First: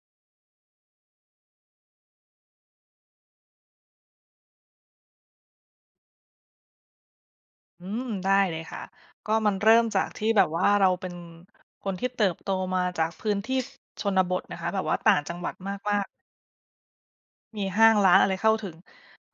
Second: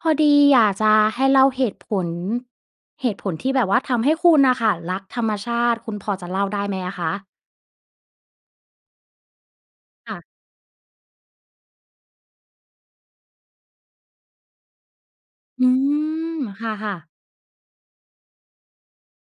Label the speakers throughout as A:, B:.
A: พอดีอยากจะให้เล่าเหตุผล เหตุผลที่แบบว่าทำให้คุณน่ะค่ะรักธรรมชาติ คุณพอจะเล่าได้ไหมอะคะ?
B: อือ ได้เลยค่ะ ก็มันเริ่มจาก
A: ค่
B: ท
A: ะ
B: ี่แบบว่า เราเป็นคนที่เติบโตมาจาก พื้นที่ชนบทนะคะ แบบว่าต่างจังหวัด
A: อื
B: มาก ๆ
A: ม ค่ะ ๆ
B: มีห้างร้านอะไรเข้าถึง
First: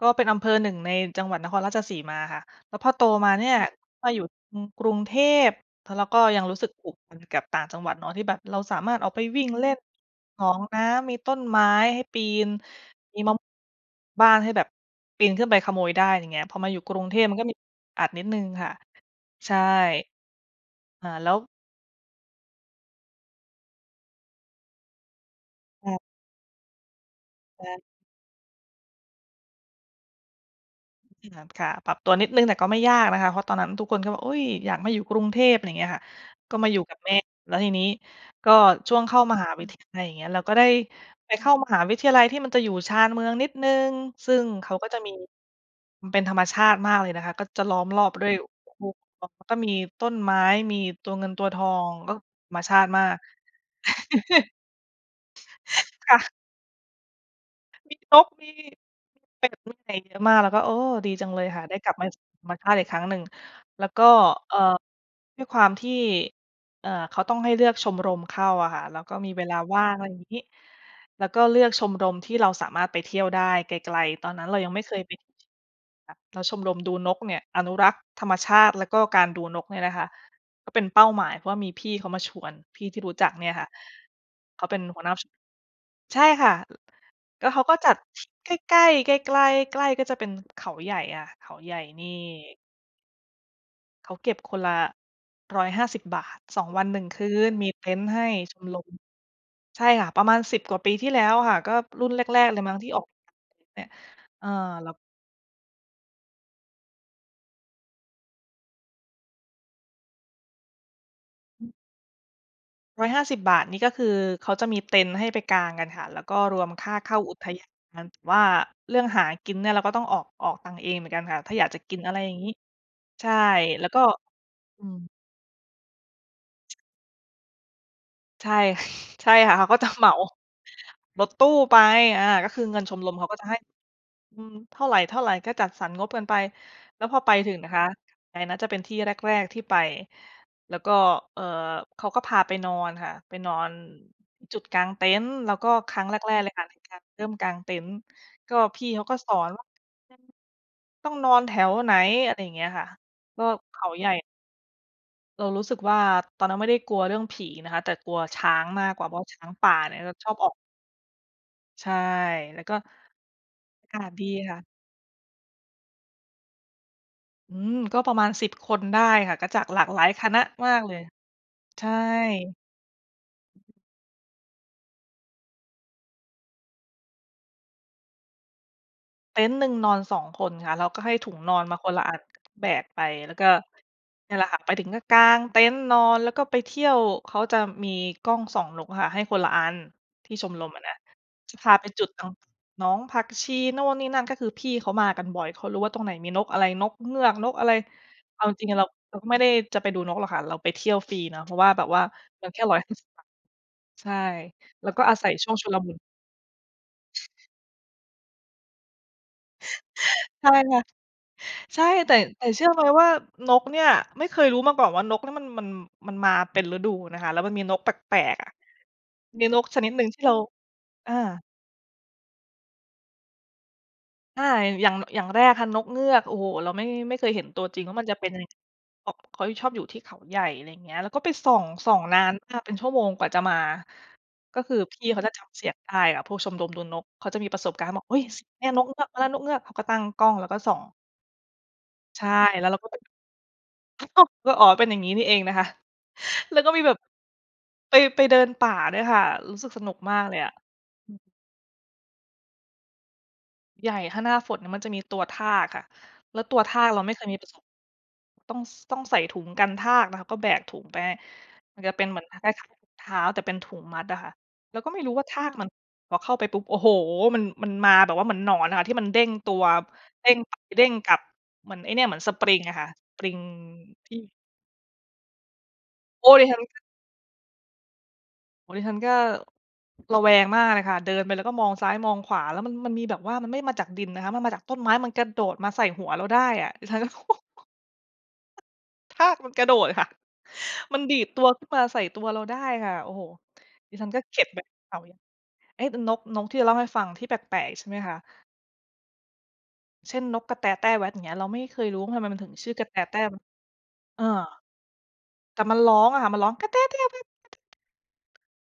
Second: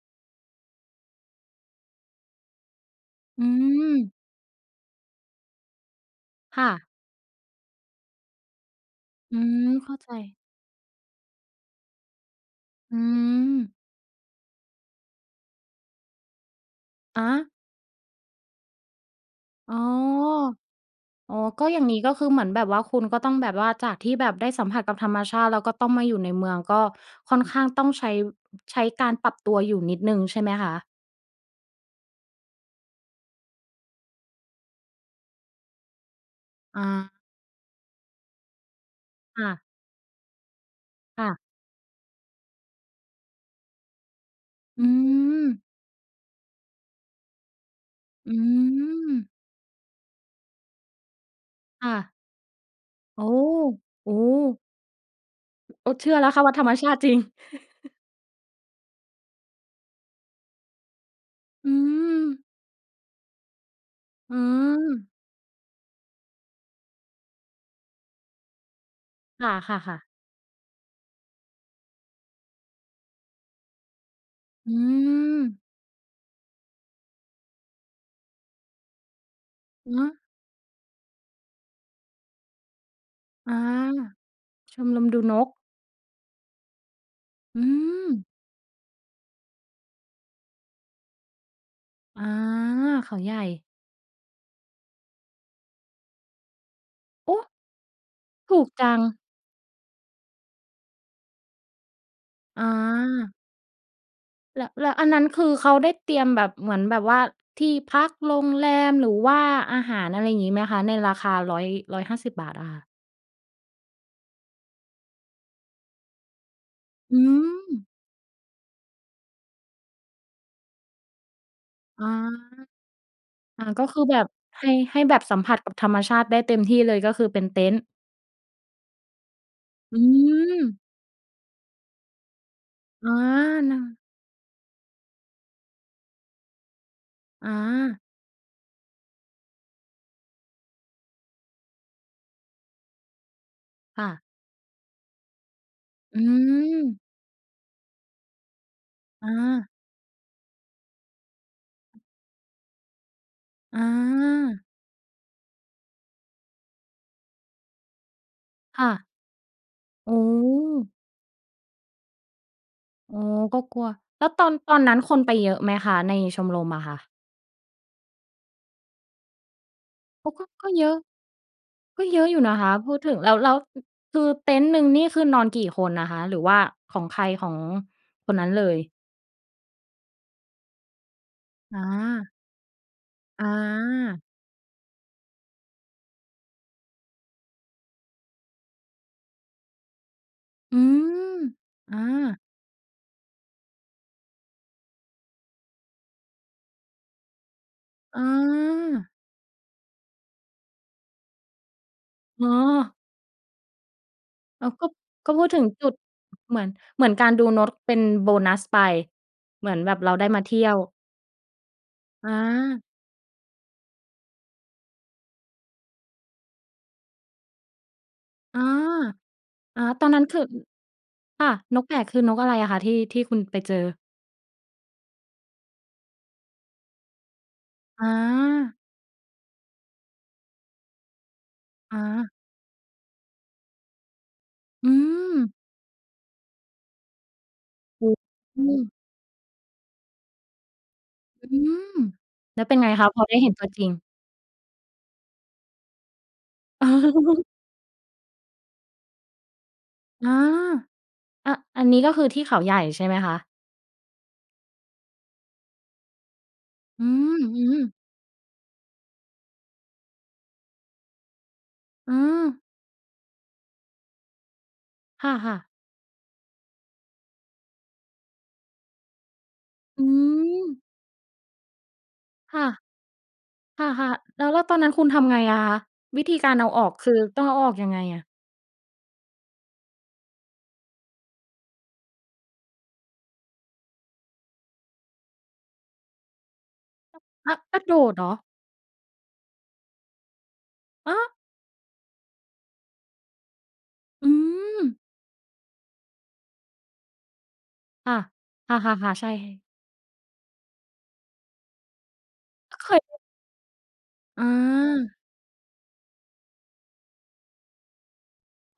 B: ก็เป็นอำเภอหนึ่งในจังหวัดนครราชสีมาค่ะ แล้วพอโตมา
A: อ
B: เ
A: ื
B: นี่ย ก
A: อ
B: ็อยู่ อืม กรุงเทพ เพราะเราก็ยังรู้
A: ค
B: ส
A: ่
B: ึกผ
A: ะ
B: ูกพันกับต่างจังหวัดเนาะ ที่แบบเราสามารถออกไป
A: อื
B: วิ่งเล่
A: อ
B: น
A: เข้าใจ
B: หนองน้ำ มีต้นไม้ให้ปีน
A: อื
B: มี ม
A: อ
B: บ้างให้แบบปีนขึ้นไปขโมยได้ ไรเงี้ย พอมาอยู่กรุงเท
A: อะฮ
B: พ มันก็
A: ะ
B: มี อัดนิดหนึ่งค่ะ ใช่
A: อ๋อ
B: เอ่อ แล้
A: อ๋อ
B: ว
A: ก็อย่างงี้ก็คือเหมือนแบบว่า คุณก็ต้องแบบว่า จากที่แบบได้สัมผัสกับธรรมชาติ แล้วก็ต
B: ค
A: ้อ
B: ่
A: ง
B: ะ
A: มาอยู่ในเมือง ก็ค่อนข้
B: ต
A: าง
B: า
A: ต
B: ม
A: ้องใช้ ใช้การปรับตัวอยู่นิดหนึ่งใช่ไหมคะ?
B: ที่ร้านค้า ปรับตัวนิดหนึ่ง แต่ก็ไม่ยากนะคะ เพราะว่าตอนนั้นทุกคนก็แบบ อุ๊ย อยากมาอยู่กรุงเทพ อะไรเงี้ย ก็มาอยู
A: อ
B: ่กับแ
A: า
B: ม่ แล้วทีนี้ก็ช่วงเข้าม
A: ค
B: ห
A: ่
B: า
A: ะ
B: วิทยาลัย อย่างเงี้ย เราก็ได้
A: ค่
B: ไป
A: ะ
B: เข้ามหาวิทยาลัยที่มันจะอยู่ชานเมืองนิดหนึ่ง ซึ่งเขา
A: อ
B: ก
A: ื
B: ็จะมี
A: อ
B: มันเป็นธรรมชาติมากเลยนะคะ ก็จะล้อมรอบด้ว
A: อ
B: ย
A: ื
B: คูคล
A: อ
B: อง แล้วก็มีต้นไม้ มีตัวเงินตัวทอ
A: ค่
B: ง
A: ะ
B: แล้วธรรมชาติมาก
A: โอ้ โอ้โฮ โอ้ เช
B: ค
A: ื่
B: ่
A: อแล้
B: ะ
A: วค่ะว่าธรรมชาติจริง
B: มีนก มี เป็ด มีอะไรเยอะมาก เราก็ โอ้ ดีจังเลยค่ะไ
A: อื
B: ด้กลับมาสู่ธ
A: อ
B: รรมชาติอีกครั้งหนึ่ง แล้วก็
A: อื
B: เอ่อ
A: อ
B: ด้วยความที่ เอ่อ เขาต้องให้เลือกชมรมเข้าอะค่ะ เราก็มีเว
A: ค
B: ลาว่าง
A: ่ะ
B: อะ
A: ๆ ๆ
B: ไรงี้ เราก็เลือกชมรมที่เราสามารถไปเที่ยวได้ไกล ๆ ตอนนั้นเรายั
A: อื
B: งไม่เคยไป
A: อ
B: ค่ะ แล้วชมรมดูนกเนี่ยอนุรักษ์ธรรมชาติ แล้วก็การดูนกเนี่ยนะ
A: ฮ
B: คะ
A: ะ
B: ก็เป็นเป้าหมาย เพราะมีพี่เขามาชวน พี่ที่รู้จักเนี่
A: อ
B: ย
A: า
B: ค่ะเขาเป
A: ช
B: ็น
A: ม
B: ห
A: ร
B: ัว
A: ม
B: หน้า
A: ดู
B: ชม
A: น
B: รม
A: ก
B: ใช่ค่ะ ล ก็เข
A: อื
B: าก็จัด
A: อ
B: ใกล้ ๆ ไกล ๆ ใกล้ก็จะเป็นเขาใหญ่ค่ะ เขาใหญ่นี่
A: อา เขาใหญ่
B: เขาเก็บคนละ 150 บาท 2 วัน 1 คื
A: โอ้!
B: นมีเต็นท์ให้
A: ถ
B: ช
A: ู
B: ม
A: ก
B: ร
A: จ
B: ม
A: ัง
B: ใช่ค่ะประมาณ 10 กว่าปีที่ แล้วค่ะ ก็รุ่นแรก ๆ เล
A: อ
B: ยมั้งที่ออก
A: า
B: เนี่ย เออ
A: แล้ว แ
B: แล
A: ล
B: ้
A: ้
B: ว
A: วอันนั้นคือเขาได้เตรียมแบบ เหมือนแบบว่าที่พัก โรงแรม หรือว่าอาหาร อะไรอย่างงี้ไหมคะ? ในราคาร้อย 150 บาทอะค่ะ
B: 150 บาทนี่ก็คือเขาจะ มีเต็นท์ให้ไปกางกันค่ะ แล้วก็รวมค่าเข้
A: อื
B: าอุทยาน
A: อ
B: ว่า เรื่องหากินเนี่ยเราก็ต้องออก ออกตังค์เองเหมือนกันค่ะ ถ้าอยากจะกิน
A: อ๋อ
B: อะไรอย่างงี้ ใช่
A: อา ก
B: แ
A: ็
B: ล้ว
A: ค
B: ก
A: ื
B: ็
A: อแบบให้
B: อื
A: ให้
B: อ
A: แบบสัมผัสกับธรรมชาติได้เต็มที่เลย ก็คือเป็นเต็นท์
B: ใช่ ใช่ค่ะ เขาก็ จะ
A: อื
B: เหมา
A: อ
B: รถตู้ไป อา ก็คือเงินชม
A: อ
B: ร
A: า
B: มเขาก็จะให้
A: น
B: อือ เท่าไร ๆ ก็จัดสรรงบกันไป แล้วพอไป
A: อ
B: ถึงนะคะ
A: า
B: อะไรนะ จะเป็นที่แรก ๆ ที่ไป แล้วก็ เอ่อ เขาก็พาไปนอนค่ะ ไปนอน
A: ค่ะ
B: อ จุดกางเต็นท์ เราก็ครั้งแร
A: อื
B: ก ๆ เลยค่ะ ไปก
A: อ
B: าง เริ่มกางเต็นท์ ก็พี่เขาก็
A: อ
B: สอนว่า
A: า
B: [unintelligible] ต้องนอนแถวไหน อะไรเงี้ยค่ะ ก็เข
A: อ
B: าใหญ่
A: า
B: เรารู้สึกว่าตอนนั้นไม่ได้กลัวเรื่องผีนะคะ แต่กลัวช้าง
A: ค
B: ม
A: ่
B: าก
A: ะ
B: กว่า เพราะช้างป่า เนี่ย
A: โอ
B: จะ
A: ้
B: ชอบออก ใช่ แล้วก็
A: โอ้ ก็กลัว
B: อากาศ
A: แล
B: ด
A: ้ว
B: ี
A: ตอ
B: ค
A: น
B: ่ะ
A: ตอนนั้นคนไปเยอะไหมคะ? ในชมรมอะค่ะ
B: อืม ก็ประมาณ 10 คนได้ค่ะ ก็จากหลากหลายค
A: โอ้
B: ณะ
A: ก็ ก
B: ม
A: ็
B: าก
A: เยอ
B: เล
A: ะ
B: ย ใช่
A: ก็เยอะอยู่นะคะพูดถึง แล้ว แล้ว คือเต็นท์หนึ่งนี่คือนอนกี่คนอะคะ หรือว่าของใครของคนนั้นเลย?
B: เต็นท์หนึ่งนอน 2 คนค่ะ แล้วก็ให้ถุงนอนมา
A: อ
B: คนละอัน
A: า
B: แบกไป แล้วก
A: อ
B: ็
A: า
B: เนี่ยแหละค่ะไปถึงก็กางเต็นท์นอน แล้วก็ไปเที่ยว เขาจะมีกล้องส่องนกค่ะให้คนละอัน ที่ชมรม
A: อื
B: อะนะ
A: อ
B: จะพาไป
A: อ
B: จุดต่าง
A: า
B: หนองผักชี นู่นนี่นั่น ก็คือพี่เขามากันบ่อย เขารู้ว่าตรงไหนมีนกอะไร นกเงือก นกอะไร
A: อ
B: เอาจริง ๆ อะ เรา
A: า
B: เราก็ไม่ได้จะไปดูนกหรอกค่ะ เราไปเที่ยว ฟรีเนาะ เพราะว่าแบบว่าเ
A: อ
B: ร
A: ๋
B: า
A: อ
B: แค่ 150 บาท ใช่
A: อ้าว ก
B: แล
A: ็
B: ้วก็อาศั
A: ก็
B: ย
A: พู
B: ช
A: ด
B: ่วง
A: ถึ
B: ช
A: ง
B: ุล
A: จุ
B: มุ
A: ด
B: น
A: เหมือน เหมือนการดูนก เป็นโบนัสไป เหมือนแบบเราได้มา
B: ใช
A: เ
B: ่
A: ที่ย
B: ค
A: ว
B: ่ะ ใช่ แต่
A: อ
B: แต่เชื่อไ
A: า
B: หมว่านกเนี่ย ไม่เคยรู้มาก่อนว่า นกเนี่ยมัน มัน มันมาเป็นฤดูนะคะ แล้วมันมีนกแปลก ๆ อะ
A: อา
B: มีนกช
A: อา
B: นิดหนึ
A: ต
B: ่
A: อ
B: ง
A: น
B: ท
A: น
B: ี
A: ั้
B: ่
A: น
B: เรา
A: คือ อ
B: อา
A: ค่ะ นกใหญ่ คือนกอะไรอะคะที่ ที่คุณไปเจอ?
B: อา อย่าง อย่างแรกค่ะ นกเงือก โอ้โฮ เราไม่ ไม่เคยเห็นตัวจริงว่าม
A: อ
B: ันจะ เป็นยังไง
A: า
B: เขา เขาชอบอยู่ที่เขาใหญ่ อะไรเงี้ย เราก็ไปส่อง ส่อ
A: อ
B: งนา
A: า
B: นมากเป็นชั่วโมงกว่าจะมา ก็คือ
A: อื
B: พี่เขาจะจ
A: อ
B: ำเสียงได้ค่ะ พวกชมรมดูนกเขาจะมีประสบการณ์ บอ
A: โอ
B: ก "เ
A: ้
B: อ๊ย! เสียง
A: โ
B: เนี่ยนก
A: ฮ
B: เงือกมาแล้ว นกเงือก" เขาก็ตั้งกล้อง แล้วก็ส่อง
A: อือ
B: ใช่
A: แล้
B: แล้
A: ว
B: ว
A: เ
B: เ
A: ป
B: ร
A: ็น
B: าก
A: ไ
B: ็
A: ง
B: ไป
A: คะพอได้เห็นตัวจริง?
B: ก็ "อ๋อ เป็นอย่างงี้นี่เอง" นะคะ แล้วก็มีแบบไป ไปเดินป่าด้วยค่ะ รู้สึกสนุกมาก
A: อา
B: เลยอะ อือ
A: อ อันนี้ก็คือ ที่เขาใหญ่ใช่ไหมคะ?
B: ใหญ่ ถ้าหน้าฝนมันจะมีตัวทากค่ะ แล้วตัวทากเรา
A: อื
B: ไม่เคยมี
A: อ
B: ประส
A: อื
B: บ
A: อ
B: ต้อง ส ต้องใส่ถุงกันทากนะคะ ก็แบกถุงไป มันจะเป็น
A: อื
B: เหมือนคล้าย
A: อ
B: ๆ ถุงเท้า แต่เป็นถุงมัดอะค่ะ เราก็ไม่รู้ว
A: ค
B: ่าทา
A: ่
B: ก
A: ะ
B: ม
A: ๆ
B: ัน พอเข้าไปปุ๊บ โอ้โฮ มัน มันมาแบบว่าเหมือนหนอนอะค่ะ ที่มันเด้งตัว
A: อื
B: เด้งไป
A: อ
B: เด้งกลับ เหมือนไอ้เนี่ย เหมือนสปริ
A: ค
B: ง
A: ่ะ
B: อะค่ะ ปลิง
A: ค่
B: ท
A: ะ
B: ี่
A: ๆ แล้ว แล้วตอนนั้นคุณทำไงอะคะ? ว
B: โ
A: ิ
B: อ้
A: ธี
B: ดิ
A: กา
B: ฉ
A: ร
B: ั
A: เ
B: น
A: อา
B: ก
A: ออกคือต้องเอาออกยังไงอะ?
B: โอ้ ดิฉันก็ ระแวงมากเลยค่ะ เดินไปแล้วก็มองซ้าย มองขวา แล้วมัน มันมีแบบว่า มันไม่ได้มาจากดินนะคะ มันมาจากต้นไม้ มันกระโดดมาใส่หัวเราได้อะ ดิฉันก็
A: ฮะ! กระโดดเหรอ?
B: ทากมันกระโดดค่ะ มัน
A: ฮ
B: ดีด
A: ะ!
B: ตัวขึ้นมาใส่ตัวเราได้ค่ะ โอ้โฮ ดิฉันก็
A: อื
B: เก็บเป็นคว
A: อ
B: ามรู้ เอ๊ะ น นก นกที่เราเล่าให้ฟัง ที่แปลก ๆ ใช่ไหม
A: ค
B: ค
A: ่
B: ะ?
A: ะ ค่ะ ๆ ๆ ใช่
B: เช่น นกกระแตแต้แว๊ด อย่างเงี้ย เราไม่เคยรู้ว่าทำไมมันถึงชื่
A: เ
B: อก
A: ค
B: ระแตแต
A: ย
B: ้แว๊ด เออ
A: อา
B: แต่มันร้องอะค่ะ มันร้อง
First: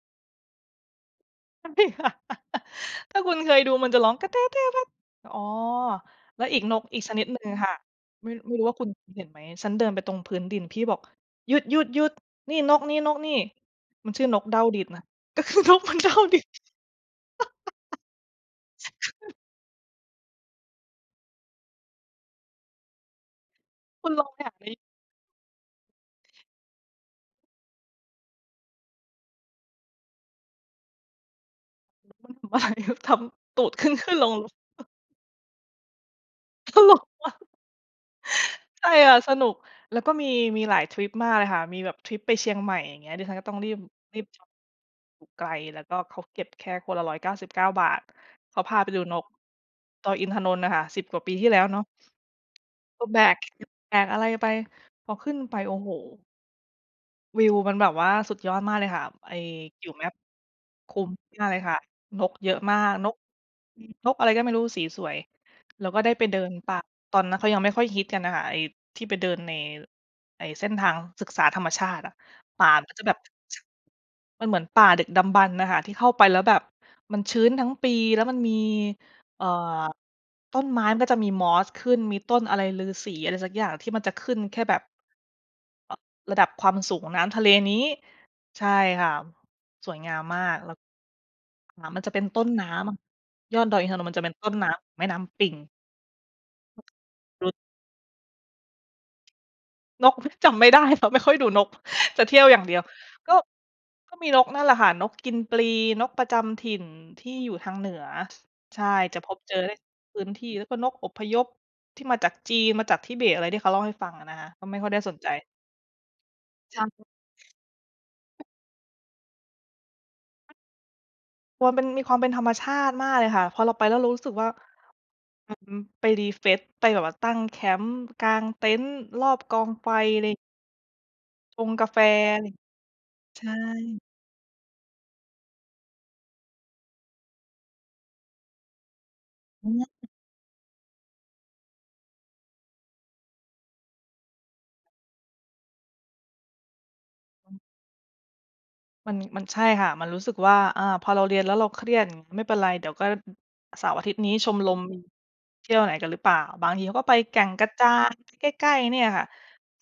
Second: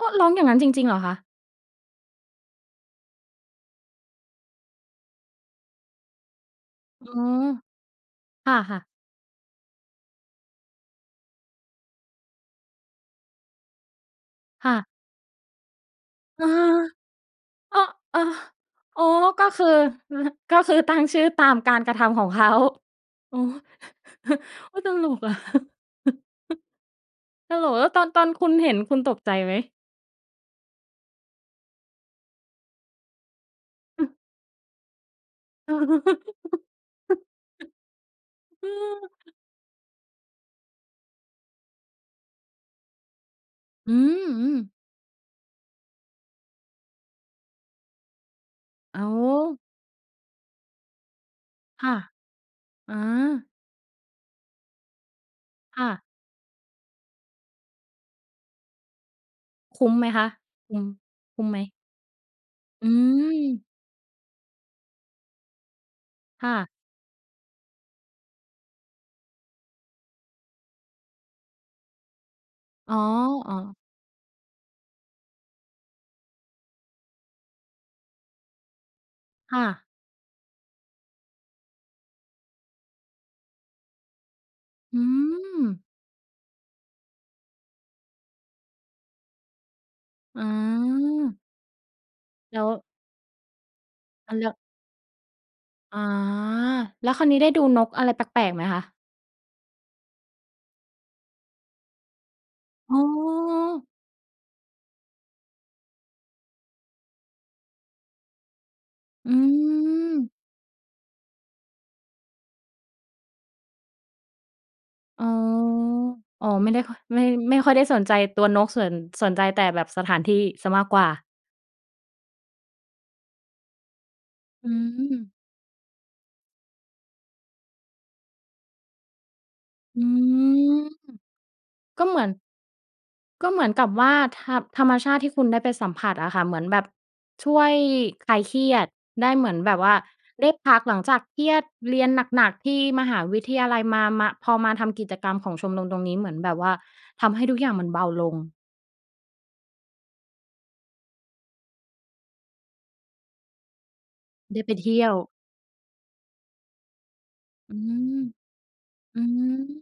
A: ก็ร้องอย่างงั้นจริง ๆ เหรอคะ?
B: [unintelligible] ถ้าคุณเคยดู มันจะร้อง อ๋อ แล้วอีก นกอี
A: อ
B: ก
A: ื
B: ชนิดหนึ่
A: อ
B: งค่ะ ไม่
A: ค
B: ไม่รู้ว่า
A: ่ะ
B: คุ
A: ๆ
B: ณเคยเห็นไหม ฉันเดินไปตรงพื้นดิน พี่บอก "หยุด ๆ ๆ นี่นกนี้ นกนี้" มันชื่อนกเด้า
A: ค่
B: ดิน
A: ะ
B: ค่ะ ก็คือนกมันเด้าดิน
A: อ-เออ โอ้ ก็คือ ก็คือตั้งชื่อตามการกระทำของ เขา โอ้
B: คุณลองแบบน
A: โ
B: ี
A: อ้
B: ้
A: ตลกอะ ตลก แล้วตอน ตอนคุณเห็นคุณตกใจไหม?
B: บ่ายเดี๋ยวทำ ตูดขึ้น ๆ ลง ๆ ตลกอะ ใช่ค่ะ สนุก แล้วก็มี มีหลายทริปมากเลยค่ะ มีแบบทริปไปเชียงใหม่ อย่างเงี้ย ดิฉันก็ต้องรีบ
A: อื
B: รีบ
A: ม ๆ
B: ไกล แล้วก็เขาเก็บแค่คนละ ฿199 เขาพาไป
A: อ
B: ด
A: ้
B: ู
A: า
B: นก
A: ว
B: ดอยอินทนนท์น่ะค่ะ 10 กว่าปีที่แล้วเนา
A: ค
B: ะ
A: ่ะ อ
B: ก็แบก
A: า
B: แบกอะไรไป พอขึ้นไป โอ้
A: ค่
B: โฮ
A: ะ
B: วิวมันแบบว่าสุดยอดมากเลยค่ะ ไอ้
A: ค
B: อ
A: ุ
B: ยู
A: ้
B: ่
A: ม
B: แม
A: ไห
B: ่
A: มคะ? คุ้ม
B: คุ้ม
A: คุ
B: ม
A: ้
B: า
A: ม
B: ก
A: ไ
B: เล
A: หม?
B: ยค่ะ นกเยอะมา
A: อื
B: ก นก
A: ม
B: นกอะไรก็ไม่รู้ สีสวย แล้วก็ได้ไปเดิ
A: ค่
B: น
A: ะ
B: ป่า ตอนนั้นเขายังไม่ค่อยฮิตกันน่ะค่ะ ไอ้ที่ไปเดินใน ไอ้เส้นทางศึกษาธรรมชาติอะ ป่ามัน
A: อ๋
B: ก็
A: อ
B: จะแบบ
A: ๆ
B: มันเหมือนป่าดึกดำบรรพ์น่ะค่ะ ที่เข้าไปแล้วแบบมันชื้นทั้งปี แล้วมันมี เอ่อ
A: ค่ะ
B: ต้นไม้มันจะมีมอสขึ้น มีต้นอะไรฤาษีอะไรสักอย่าง? ที่มันจะขึ้นแค่แบบ
A: อืม
B: ระดับความสูงน้ำทะเลนี้ ใช่ค่ะ สวยงามม
A: อ
B: า
A: า
B: ก แล้ว น้ำมันจะเป็นต้น
A: แล้
B: น
A: ว
B: ้ำยอดดอยอินทนนท์ มันจะเป
A: เ
B: ็
A: อ
B: น
A: าแ
B: ต
A: ล
B: ้
A: ้
B: น
A: ว
B: น้ำ แม่น้ำปิง
A: อ๋อ แล้วคราวนี้ ได้ดูนกอะไรแปลก ๆ ไหมคะ?
B: นก จำไม่ได้ เพราะไม่ ค่อยดูนก จะเที่ยวอย่างเดียว
A: อ๋อ
B: ก็ ก็มีนกนั่นแหละค่ะ นกกินปลี นกประจำถิ่นที่อยู่ทางเหนือ ใช่ จะพ
A: อื
B: บเจอได้ พื้
A: ม
B: นที่ แล้วก็นกอพยพที่มาจากจีน มาจากทิเบต อะไรที่เขาเล่าให้ฟังอะนะคะ ก็ไม่ค่อยได้สน
A: อ๋อ
B: ใจ
A: อ๋อ ไม่
B: ใ
A: ไ
B: ช
A: ด้ค่อย ไม่ ไม่ค่อยได้สนใจตั
B: ่
A: วนก สน สนใจแต่แบบสถานที่เสียมากกว่า
B: ความเป็น มีความเป็นธรรมชาติมากเลยค่ะ พอเราไป แล้วเรารู้สึกว่า
A: อืม
B: อือ ไปรีเฟรชไปแบบว่าตั้งแคมป์ กางเต็นท์รอบกองไฟ
A: อื
B: อะไร
A: ม
B: ชงกาแฟ
A: ก็เหมือน
B: ใช
A: ก็เหมือนกับ
B: ่
A: ว่า ธรรม ธรรมชาติที่คุณได้ไปสัมผัสอะค่ะ เหมือนแบบช่วยคลายเครียดได้ เหมือนแบบว่าได้พัก หลังจากเครียดเรียนหนัก ๆ ที่มหาวิทยาลัยมา มา พอมาทำกิจกรรมของชมรมตรงนี้ เหมือนแบบว่าทำให้ทุกอย่างมันเบาลง
B: มัน มัน ใช่ค่ะ มันรู้สึกว่า อ่า พอเราเรียนแล้วเราเครียด อือ ไม่เป็นไร เดี๋ยวก็ เสาร์อาทิตย์นี้ ช
A: ไ
B: ม
A: ด้
B: ร
A: ไป
B: ม
A: เที่ยว
B: เที่ยวไหนกันหรือเปล่า? บางทีเขาก็ไปแก่งกระ
A: อื
B: จาน
A: ม
B: ใกล้ ๆ เนี่ย
A: อ
B: ค
A: ื
B: ่ะ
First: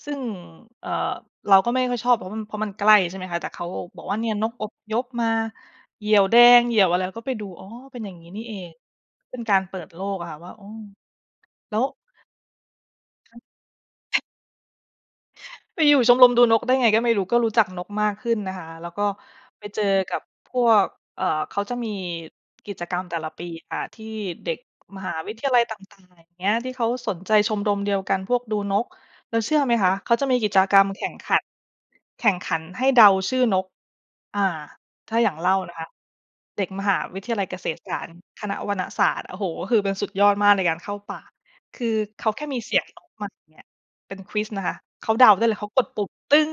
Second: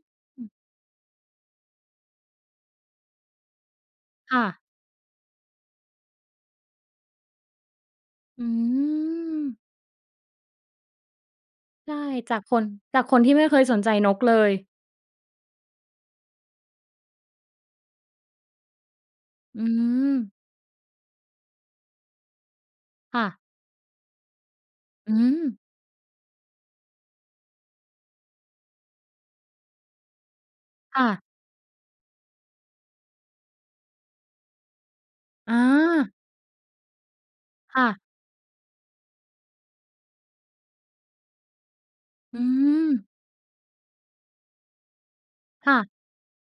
B: ซึ่ง
A: ม
B: เอ่อ เราก็ไม่ค่อยชอบ เพราะมัน เพราะมันใกล้ ใช่ไหมคะ? แต่เขาบอกว่า เนี่
A: ค
B: ย
A: ่
B: นก
A: ะ
B: อพยพมา เหยี่ยวแดง เหยี่ยวอะไร เราก็ไปดู อ้อ เป็นอย่างงี้น
A: อ
B: ี
A: ื
B: ่เอง เป็นก
A: ม
B: ารเปิดโลกอะค่ะ ว่า โอ้ แล้ว
A: ใช่ จากคน จากคนที่ไม่เคยสนใจนกเลย
B: ไปอยู่ชมรมดูนกได้ไง ก็ไม่รู้ ก็รู้จักนกมากขึ้นนะคะ แล้วก็
A: อื
B: ไปเจอกับ
A: ม
B: พวก เอ่อ เขาจะมีกิจกรรมแต
A: ค
B: ่
A: ่
B: ละ
A: ะ
B: ปีค่ะ ที่เด็กม
A: อ
B: ห
A: ื
B: าวิทยา
A: ม
B: ลัยต่าง ๆ อย่างเงี้ย ที่เขาสนใจชมรมเดียวกัน พวกดูนก แล้วเชื่อไหมคะ เขาจะมีกิจกรรม
A: ค
B: แข
A: ่
B: ่ง
A: ะ
B: ขัน แข่งขันให้เดาชื่อนก อ่า ถ้าอย่างอย่างเล่านะคะ
A: อา
B: เด็กมหาวิทยาลัยเกษต
A: ค
B: ร
A: ่
B: ศ
A: ะ
B: าสตร์ คณะวนศาสตร์ โอ้โฮ ก็คือเป็นสุดยอดมากในการเข้าป่า คือเขา
A: อ
B: แ
A: ื
B: ค่มีเสียงน
A: ม
B: กมาอย่างเงี้ย เป็น ควิซ นะคะ เขาเดาได้เลย เข
A: ค
B: า
A: ่
B: ก
A: ะ
B: ดปุ่ม ตึ๊ง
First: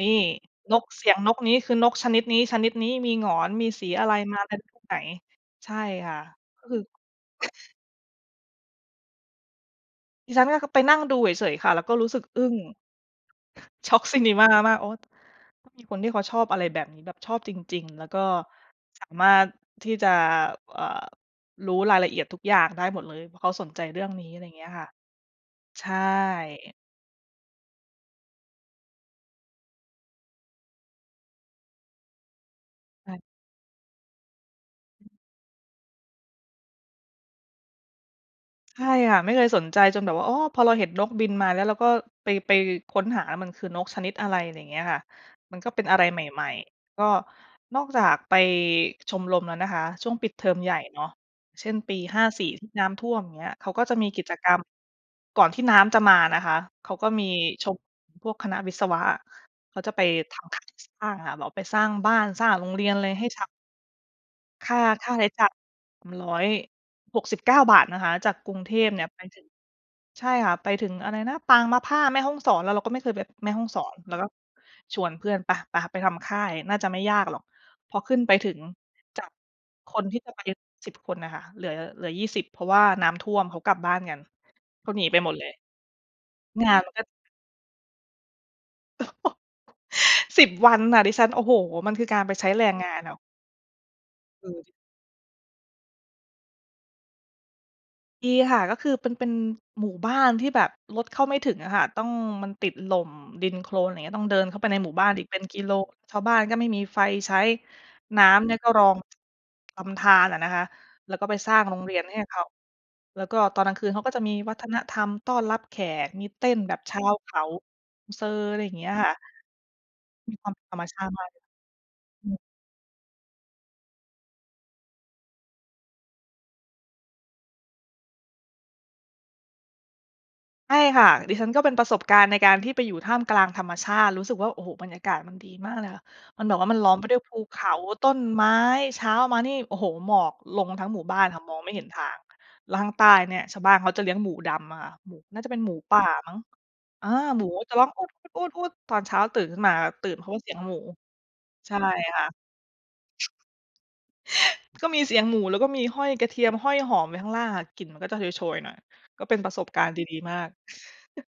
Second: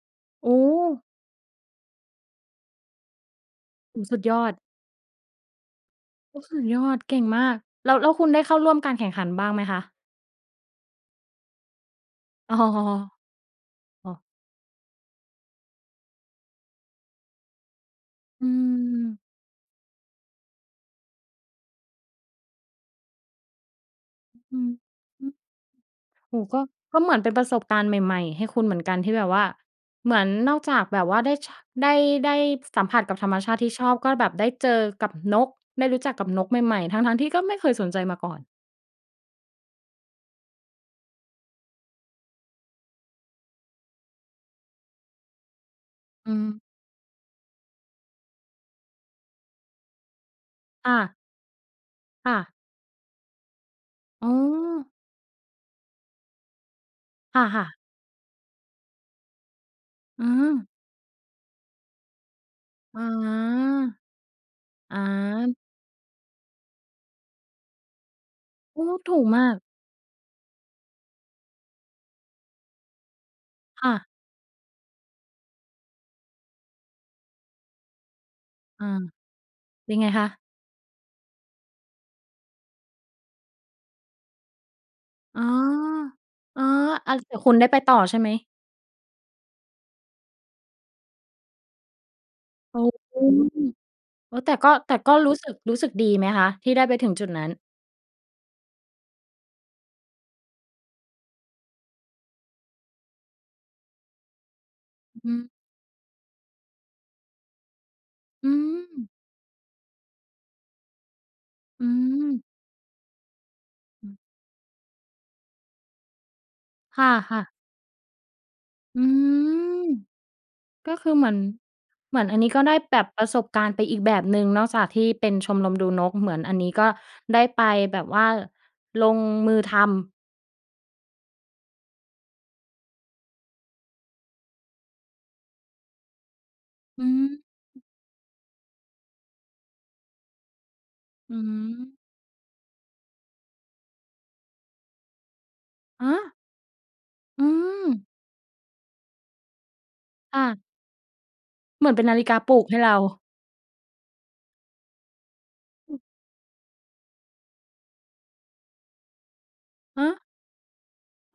B: นี่
A: โอ
B: นก เส
A: ้
B: ียงนกนี้ คือนกชนิดนี้ ชนิดนี้ มีหงอน มีสี
A: โอ้
B: อะไร
A: สุดย
B: มา
A: อ
B: ก
A: ด
B: ันช่วงไหน? ใช่ค่ะ
A: โอ้ สุ
B: ก็
A: ด
B: คื
A: ย
B: อ
A: อด เก่งมาก แล้ว แล้วคุณได้เข้าร่วมการแข่งขันบ้างไหมคะ?
B: ดิฉันก็เข้าไปนั่งดูเฉย ๆ ค่ะ แล้วก็รู้สึกอึ้
A: อ้
B: ง
A: อ
B: ช็อก
A: อ้อ
B: ซินิมามาก โอ้ มีคนที่เขาชอบอะไรแบบนี้ แบบชอบจริง ๆ แล้วก็
A: อื
B: สา
A: อ
B: มารถที่จะ เอ่อ รู้รายละเอียดทุกอย่างได้หมดเลย เพราะเขาสนใจเรื่องนี้ อ
A: อ
B: ะ
A: ื
B: ไ
A: อ
B: ร
A: ฮึ
B: เงี้ยค่ะ ใช่
A: โอ้ ก็ ก็เหมือนเป็นประสบการณ์ใหม่ ๆ ให้คุณเหมือนกัน ที่แบบว่าเหมือนเราจะแบบว่าได้ ช ได้ ได้สัมผัส
B: ใ
A: กับ
B: ช่
A: ธรรมชาติที่ชอบ ก็แบบได้เจอกับนก ได้รู้จักกับนกใหม่ ๆ ทั้ง ๆ ที่ก็ไม่เคยสนใจมาก่อน
B: ใช่ค่ะ ไม่เคยสนใจ จนแบบว่า โอ้ พอเราเห็นนกบินมาแล้ว เราก็ไป ไปค้นหา มันคือนกชนิดอะไร อะไรเงี้ยค่ะ มันก็เป็นอะไรใ
A: อื
B: หม่
A: ม
B: ๆ ก็นอกจากไปชมรมแล้วนะคะ ช่วงปิดเทอมใหญ่
A: ค่
B: เนาะ
A: ะ
B: เช่น ปี ห้า
A: ค่
B: สี่
A: ะ
B: ที่น้ำท่วม เงี้ย เขาก็จะมีกิ
A: อ้
B: จกรรม
A: อ
B: ก่อนที่น้ำจะมานะคะ เขาก็มี
A: ค่
B: ช
A: ะ ๆ
B: มรมพวกคณะวิศวะอะ เขาจะไป
A: เ
B: ทำ
A: ออ
B: [unintelligible] สร้างค่ะ แล้วไปสร้างบ้าน สร้างโรงเรียน
A: อา
B: ไรให้ชาว ค่า
A: อ
B: ค่าใช้จ่าย
A: า
B: มัน ฿169 นะคะ จากกรุงเท
A: โอ้
B: พเนี่ย
A: ถ
B: ไ
A: ู
B: ป
A: ก
B: ถ
A: ม
B: ึง
A: าก
B: ใช่ค่ะ ไปถึงอะไรนะ ปางมะผ้า แม่ฮ่องสอน แล้วเราก็ไม่เคยไปแม่ฮ่องส
A: ค
B: อ
A: ่
B: น
A: ะ
B: เราก็ชวนเพื่อนไป ไป ไปทำค่าย น่าจะไม่ยากหรอก พอขึ้นไปถึง
A: อ่า
B: จากค
A: ยังไง
B: นที่
A: ค
B: จะ
A: ะ?
B: ไป 10 คนน่ะค่ะ เหลือ เหลือ 20 เพราะว่าน้ำท่วม เขากลับบ้านกัน เขาหนีไปหมด
A: อ๋
B: เ
A: อ
B: ลย
A: อ๋อ
B: งานมันก็
A: อ่า แต่คุณได้ไปต่อใช่ไหม?
B: 10 วันน่ะ ดิฉัน โอ้โฮ มันคือการไปใช้แรง
A: อ๋อ
B: งานน่ะ
A: อ๋อ แต่ก็
B: เออ
A: แต่ก็รู้สึก รู้สึกดีไหมคะ? ที่ได้ไปถึงจุดนั้น
B: ดีค่ะ ก็คือเป็น เป็นหมู่บ้านที่แบบรถเข้าไม่ถึงอะค่ะ ต้อง มันติดหล่ม ดินโคลนไรเงี้ย ต้องเดินเข้าไปในหมู่บ้านอีก
A: อื
B: เป็น
A: อ
B: กิโล ชาวบ้านก็ไม่มีไฟใช้ น้ำ
A: อ
B: เ
A: ื
B: นี่ยก็รอง
A: ม
B: ลำธารน่ะนะคะ แล้วก็ไปสร้างโร
A: อ
B: ง
A: ื
B: เรียนให้เขา
A: ม
B: แล้วก็ตอนกลางคืนเขาก็จะมีวัฒนธรรมต้อนรับแขก มีเต้นแบบช
A: ค
B: าวเข
A: ่ะ
B: า
A: ๆ
B: มูเซอ อะไรอย่างเงี้ย
A: อื
B: ค่ะ
A: ม
B: มีความธรรม
A: ก็
B: ช
A: ค
B: าต
A: ือ
B: ิม
A: เห
B: า
A: มื
B: ก
A: อน เหมือ
B: อ
A: น
B: ื
A: อั
B: ม
A: นนี้ก็ได้แบบประสบการณ์ไปอีกแบบหนึ่งเนาะ จากที่เป็นชมรมดูนก เหมือนอันนี้ก็ได้ไปแบบว่าลงมือทำ
B: ใช่ค่ะ ดิฉันก็เป็นประสบการณ์ในการที่ไปอยู่ท่ามกลางธรรมชาติ รู้สึกว่า โอ้โฮ! บรรยากาศมันดีมากเลยค่ะ มันแบบว่ามันล้อม
A: อ
B: ไ
A: ื
B: ปด้วยภูเขา
A: ม
B: ต้นไม้ เช้ามานี่ โอ้โฮ! หมอกลงทั้งหมู่บ้าน
A: อื
B: ค่ะ มองไม่เห็น
A: ม
B: ทาง แล้วข้างใต้เนี่ย ชาวบ้านเขาจะเลี้ยงหมูดำอะค่ะ หมู น่าจะเป็นหมู ป่า
A: ฮ
B: มั
A: ะ!
B: ้ง เออ ห
A: อ
B: ม
A: ื
B: ูก็จะร้อง
A: ม
B: อู๊ด ๆ ๆ ๆ ตอนเช้าตื่นขึ้นมาแล้ว ตื่นเพราะว
A: ค
B: ่
A: ่
B: าเสียง
A: ะ
B: หมู ใช่
A: เหมือนเป็นนา
B: ค
A: ฬ
B: ่
A: ิ
B: ะ
A: กาปลุกให้เรา
B: ก็มีเสียงหมู แล้วก็มี
A: อื
B: ห
A: ม
B: ้อยกระเทียม ห้อยหอมไว้ข้างล่างค่ะ กลิ่นมันก็จะโชย ๆ หน่อย ก็เป็นประสบการณ์ด
A: ฮ
B: ี
A: ะ!
B: ๆ มาก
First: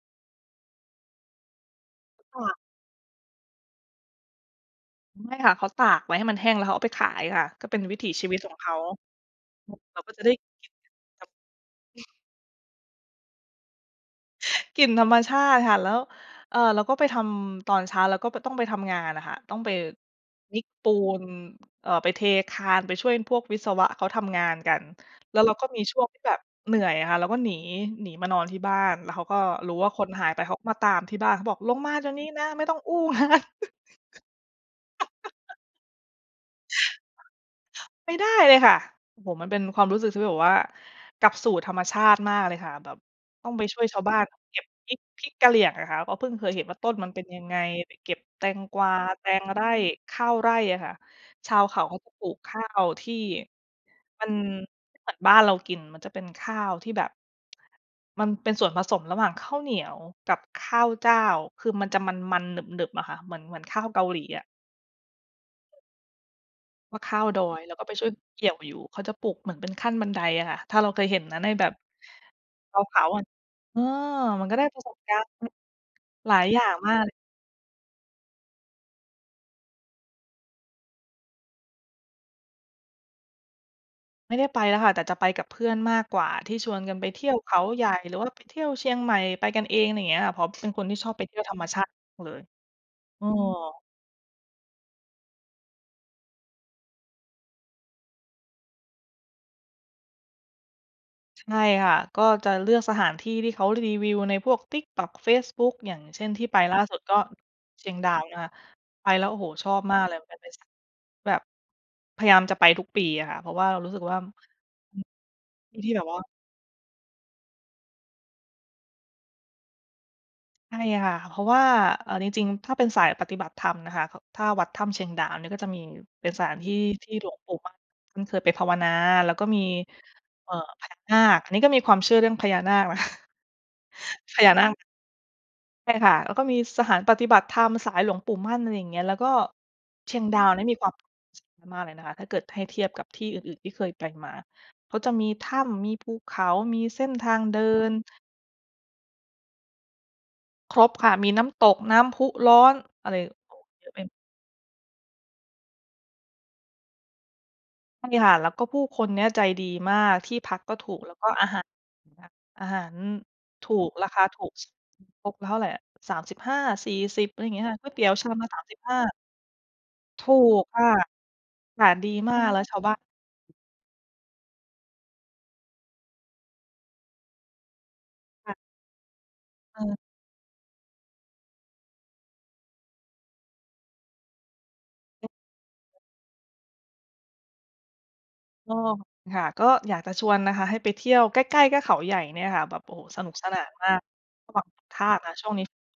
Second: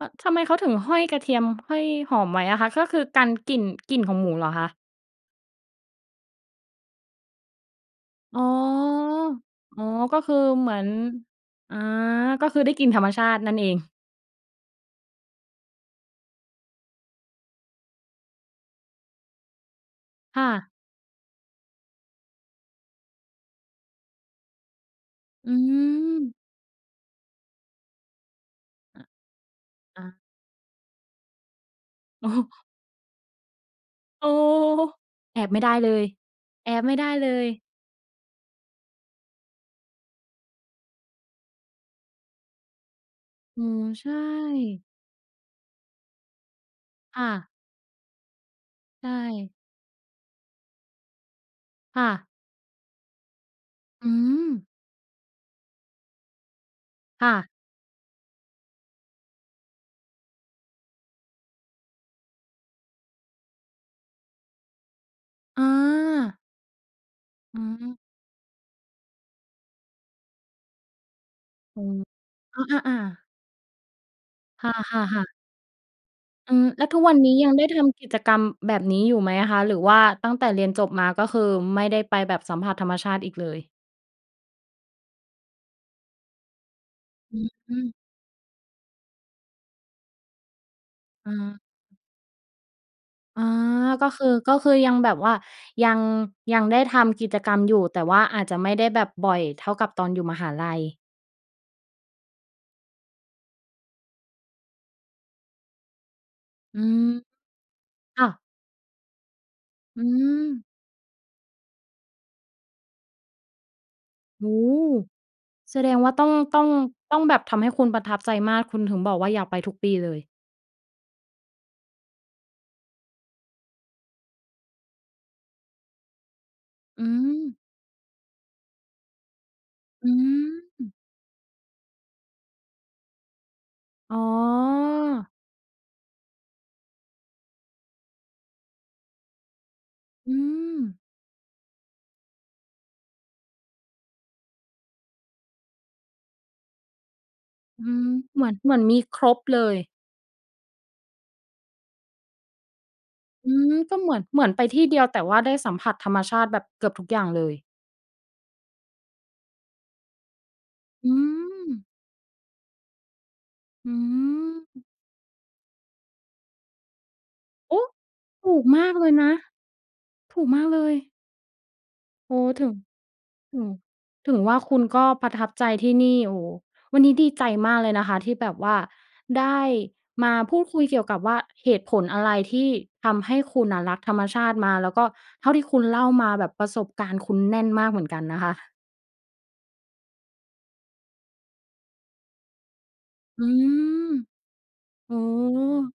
A: เอ่อ แล้วทำไมเขาถึงห้อยกระเทียม ห้อยหอมไ
B: ค
A: ว
B: ่
A: ้
B: ะ
A: อะค่ะ ก็คือกันกลิ่น กลิ่นของหมูเหรอคะ?
B: ไม่ค่ะ เขาตากไว้ให้มันแห้ง แล้วเขาเอาไปขายค่ะ ก็เป็นวิถีชีวิ
A: อ
B: ต
A: ๋อ
B: ของเขา แล้ว
A: อ๋อ
B: เขาก็
A: ก็
B: จะไ
A: ค
B: ด้
A: ือเหมือน
B: [unintelligible]
A: อา ก็คือได้กลิ่นธรรมชาตินั่นเอง
B: กลิ่นธรรมชาติค่ะ แล้ว เอ่อ แล้วก็ไปทำตอนเช้า แล้วก็ ก็ต้องไปทำงานน่ะค่ะ ต้องไป
A: ค่
B: วิก
A: ะ
B: ปูน เอ่อ ไปเทคาน ไปช่วยพวกวิศวะเขาทำงานกัน แล้ว
A: อ
B: เ
A: ื
B: ราก็มีช่วงที่แบ
A: ม
B: บเหนื่อยอะค่ะ เราก็หนี หนี มานอนที่บ้าน
A: อ
B: แล้วเขาก็รู้ว่าค
A: า
B: นหายไป เขาก็มาตามที่บ้าน เขาบอก "ลงมาเดี๋ยวนี
A: โ
B: ้
A: อ้
B: นะ ไม่ต้องอู้ งาน"
A: โอ้! แอบไม่ได้เลย แอบไม่ได้เลย
B: ไม่ได้เลยค่ะ โอ้โฮ มันเป็นความรู้สึกที่แบบว่า กลับสู่ธรรมชาติมากเลยค่ะ แบบต้อง
A: อ
B: ไ
A: ื
B: ปช่ว
A: อ
B: ยชา
A: ใ
B: ว
A: ช
B: บ้านเขาเก็บ
A: ่
B: พริก พริกกะเหรี่ยงอะค่ะ ก็เพิ่งเคยเห็นว่าต้นมันเ
A: ค
B: ป็น
A: ่
B: ยัง
A: ะ
B: ไง? ไปเก็บแตงกวา
A: ใช
B: แตง
A: ่
B: ไร่ ข้าวไร่อะค่ะ ชาวเขาเข
A: ค
B: า
A: ่
B: ก็
A: ะ
B: ปลูกข้าวที่
A: อื
B: มัน
A: ม
B: เหมือนบ้านเรากิน มันจะเป็นข้าวที่แบบ
A: ค่ะ
B: มันเป็นส่วนผสมระหว่างข้าวเหนียวกับข้าวเจ้า คือมันจะมัน ๆ หนึบ ๆ อะค่ะ เหมือน เหมือนข้าวเกาหลีอะ
A: อา
B: ว่าข้าวดอ
A: อ
B: ย แล้วก็ไป
A: ๋อ
B: ช่วยเขาเกี่ยวอยู่ เขาจะปลูกเหมือนเป็นขั้น บันไดอะค่ะ ถ้าเราเคยเห็นนะ ในแบบ
A: โอ้ อ
B: ช
A: ะ
B: าว
A: ๆ อ
B: เขาอ
A: า
B: ะ เออ มันก็ได
A: ค
B: ้
A: ่
B: ประสบกา
A: ะ
B: รณ
A: ๆ ๆ
B: ์ หลาย
A: อื
B: อย่า
A: อ
B: ง
A: แล้ว
B: มา
A: ทุก
B: ก
A: วันนี้ยังได้ทำกิจกรรมแบบนี้อยู่ไหมอะคะ? หรือว่าตั้งแต่เรียนจบมา ก็คือไม่ได้ไปแบบสัมผัสธรรมชาติอีกเลย?
B: ไม่ได้ไปแล้วค่ะ แต่จะไปกับเพื่อนมากกว่า ที่ชวนกันไปเที่ย
A: อ
B: วเขา
A: ื
B: ใหญ่
A: ม
B: หรือว่าไปเที่ยวเชียงใหม่ ไปกันเอง ไรเงี้ยค่ะ เพราะเป็นคนที่ชอบไปเ
A: อ
B: ที่ยวธร
A: า
B: รมชาติมากเลย เอ
A: อา
B: อ
A: ก็คือ ก็คือยังแบบว่า ยัง ยังได้ทำกิจกรรมอยู่ แต่ว่าอาจจะไม่ได้แบบบ่อยเท่ากับตอนอยู่มหาลัย
B: ใช่ค่ะ ก็จะเลือกสถานที่ที่เขารีวิวในพวก TikTok, เฟซบุ๊ก อย่างเช่น ที่ไปล่
A: อ
B: า
A: ื
B: สุด
A: ม
B: ก็เชียงดา
A: ค
B: ว
A: ่
B: นะ
A: ะ
B: คะ ไปแล้ว โอ้โฮ ชอบม
A: อ
B: า
A: ื
B: กเลย มันเป็นส
A: ม
B: ถานที่ที่แบบพยายามจะไปทุกปีอะค่ะ เพราะว่าเรารู้สึกว่า
A: โอ้โฮ
B: อือ เป
A: แส
B: ็นท
A: ด
B: ี่
A: ง
B: แบ
A: ว
B: บ
A: ่า
B: ว่
A: ต
B: า
A: ้อง ต้อง ต้องแบบทำให้คุณประทับใจมาก คุณถึงบอกว่า อยากไปทุกปีเลย
B: ใช่ค่ะ เพราะว่า เอาจริง ๆ ถ้าเป็นสายปฏิบัติธรรมนะคะ ก ถ้าวัดถ้ำเชียงดาว นี่ก็จะมีเป็นสถานที่
A: อื
B: ที่หลวงป
A: ม
B: ู่มั่นท่านเคยไปภาวนา แล้วก็มี
A: อื
B: เอ่อ พ
A: ม
B: ญานาค อันนี้ก็มีความเชื่อเรื่อง พญานาค นะคะ
A: อ๋อ
B: พญานาค ใช่ค่ะ แล้วก็มีสถานปฏิบัติธรรมสายหลวงปู่มั่น อะไรอย่างเงี้ย แล้วก็เชียง
A: อื
B: ดาวเนี้ยมี
A: ม
B: ความ มากเลยนะคะ ถ้าเกิดให้เทียบกับที่อื่น ๆ ที่เคยไปมา ก็จะมีถ้ำ มีภูเขา มีเส้นทางเดิ
A: อื
B: น
A: ม เหมือน เหมือนมีครบเลย
B: ครบค่ะ มีน้ำตก น้ำพุร้อน อะไร
A: อื
B: โอ้
A: ม
B: เยอะ
A: ก็
B: ไป
A: เ
B: ห
A: ห
B: มด
A: มือน เหมือนไปที่เดียว แต่ว่าได้สัมผัสธรรมชาติแบบเกือบทุกอย่างเลย
B: มันมีหาด แล้วก็ผู้คนเนี่ยใจดีมาก ที่พักก็ถูก
A: อ
B: แล
A: ื
B: ้วก็อาหาร
A: ม
B: อย่างเงี้ย อาหาร ถู
A: อ
B: ก
A: ื
B: ราคาถูก
A: ม
B: ตกแล้วเท่าไรอะ 35-40 อะไรเงี้ยค
A: โ
B: ่
A: อ
B: ะ
A: ้!
B: ก๋วยเตี๋ยวชามล
A: ถ
B: ะ
A: ู
B: สาม
A: ก
B: สิ
A: ม
B: บ
A: า
B: ห
A: ก
B: ้า
A: เลยนะ
B: ถู
A: ถูกม
B: ก
A: ากเ
B: ค
A: ล
B: ่ะ
A: ย
B: อากาศดี
A: โ
B: ม
A: อ
B: า
A: ้โ
B: ก
A: ฮ
B: แล้
A: ถ
B: ว
A: ึ
B: ช
A: ง
B: าวบ้าน
A: ถึง ถึงว่าคุณก็ประทับใจที่นี่ โอ้โฮ วันนี้ดีใจมากเลยนะคะ ที่แบ
B: ค่ะ
A: บว่า ได้
B: เออ
A: มาพูดคุยเกี่ยวกับว่า เหตุผลอะไรที่ทำให้คุณน่ะรักธรรมชาติมา? แล้วก็เท่าที่คุณเล่ามา แบบประสบการณ์คุณแน่นมากเหมือนกันนะคะ
B: เออ ค่ะ ก็อยากจะชวนนะคะ ให้ไปเที่ยว ใกล้ ๆ ก็เขาใหญ่เนี่ยค่ะ แบบ โอ้โฮ สนุก
A: อ
B: ส
A: ื
B: นานมาก
A: ม
B: ก็แบบทา
A: โอ้
B: กอะช่วง
A: โ
B: นี้
A: ฮ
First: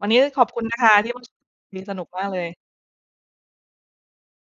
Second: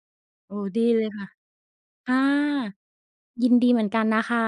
B: วันนี้ต้องขอบ
A: โอ้
B: คุณนะ
A: ดี
B: คะ
A: เล
B: ที
A: ย
B: ่ [unintelligible] คุ
A: ค่ะ
B: ยสนุก
A: อา
B: มากเลย
A: ยินดีเหมือนกันนะคะ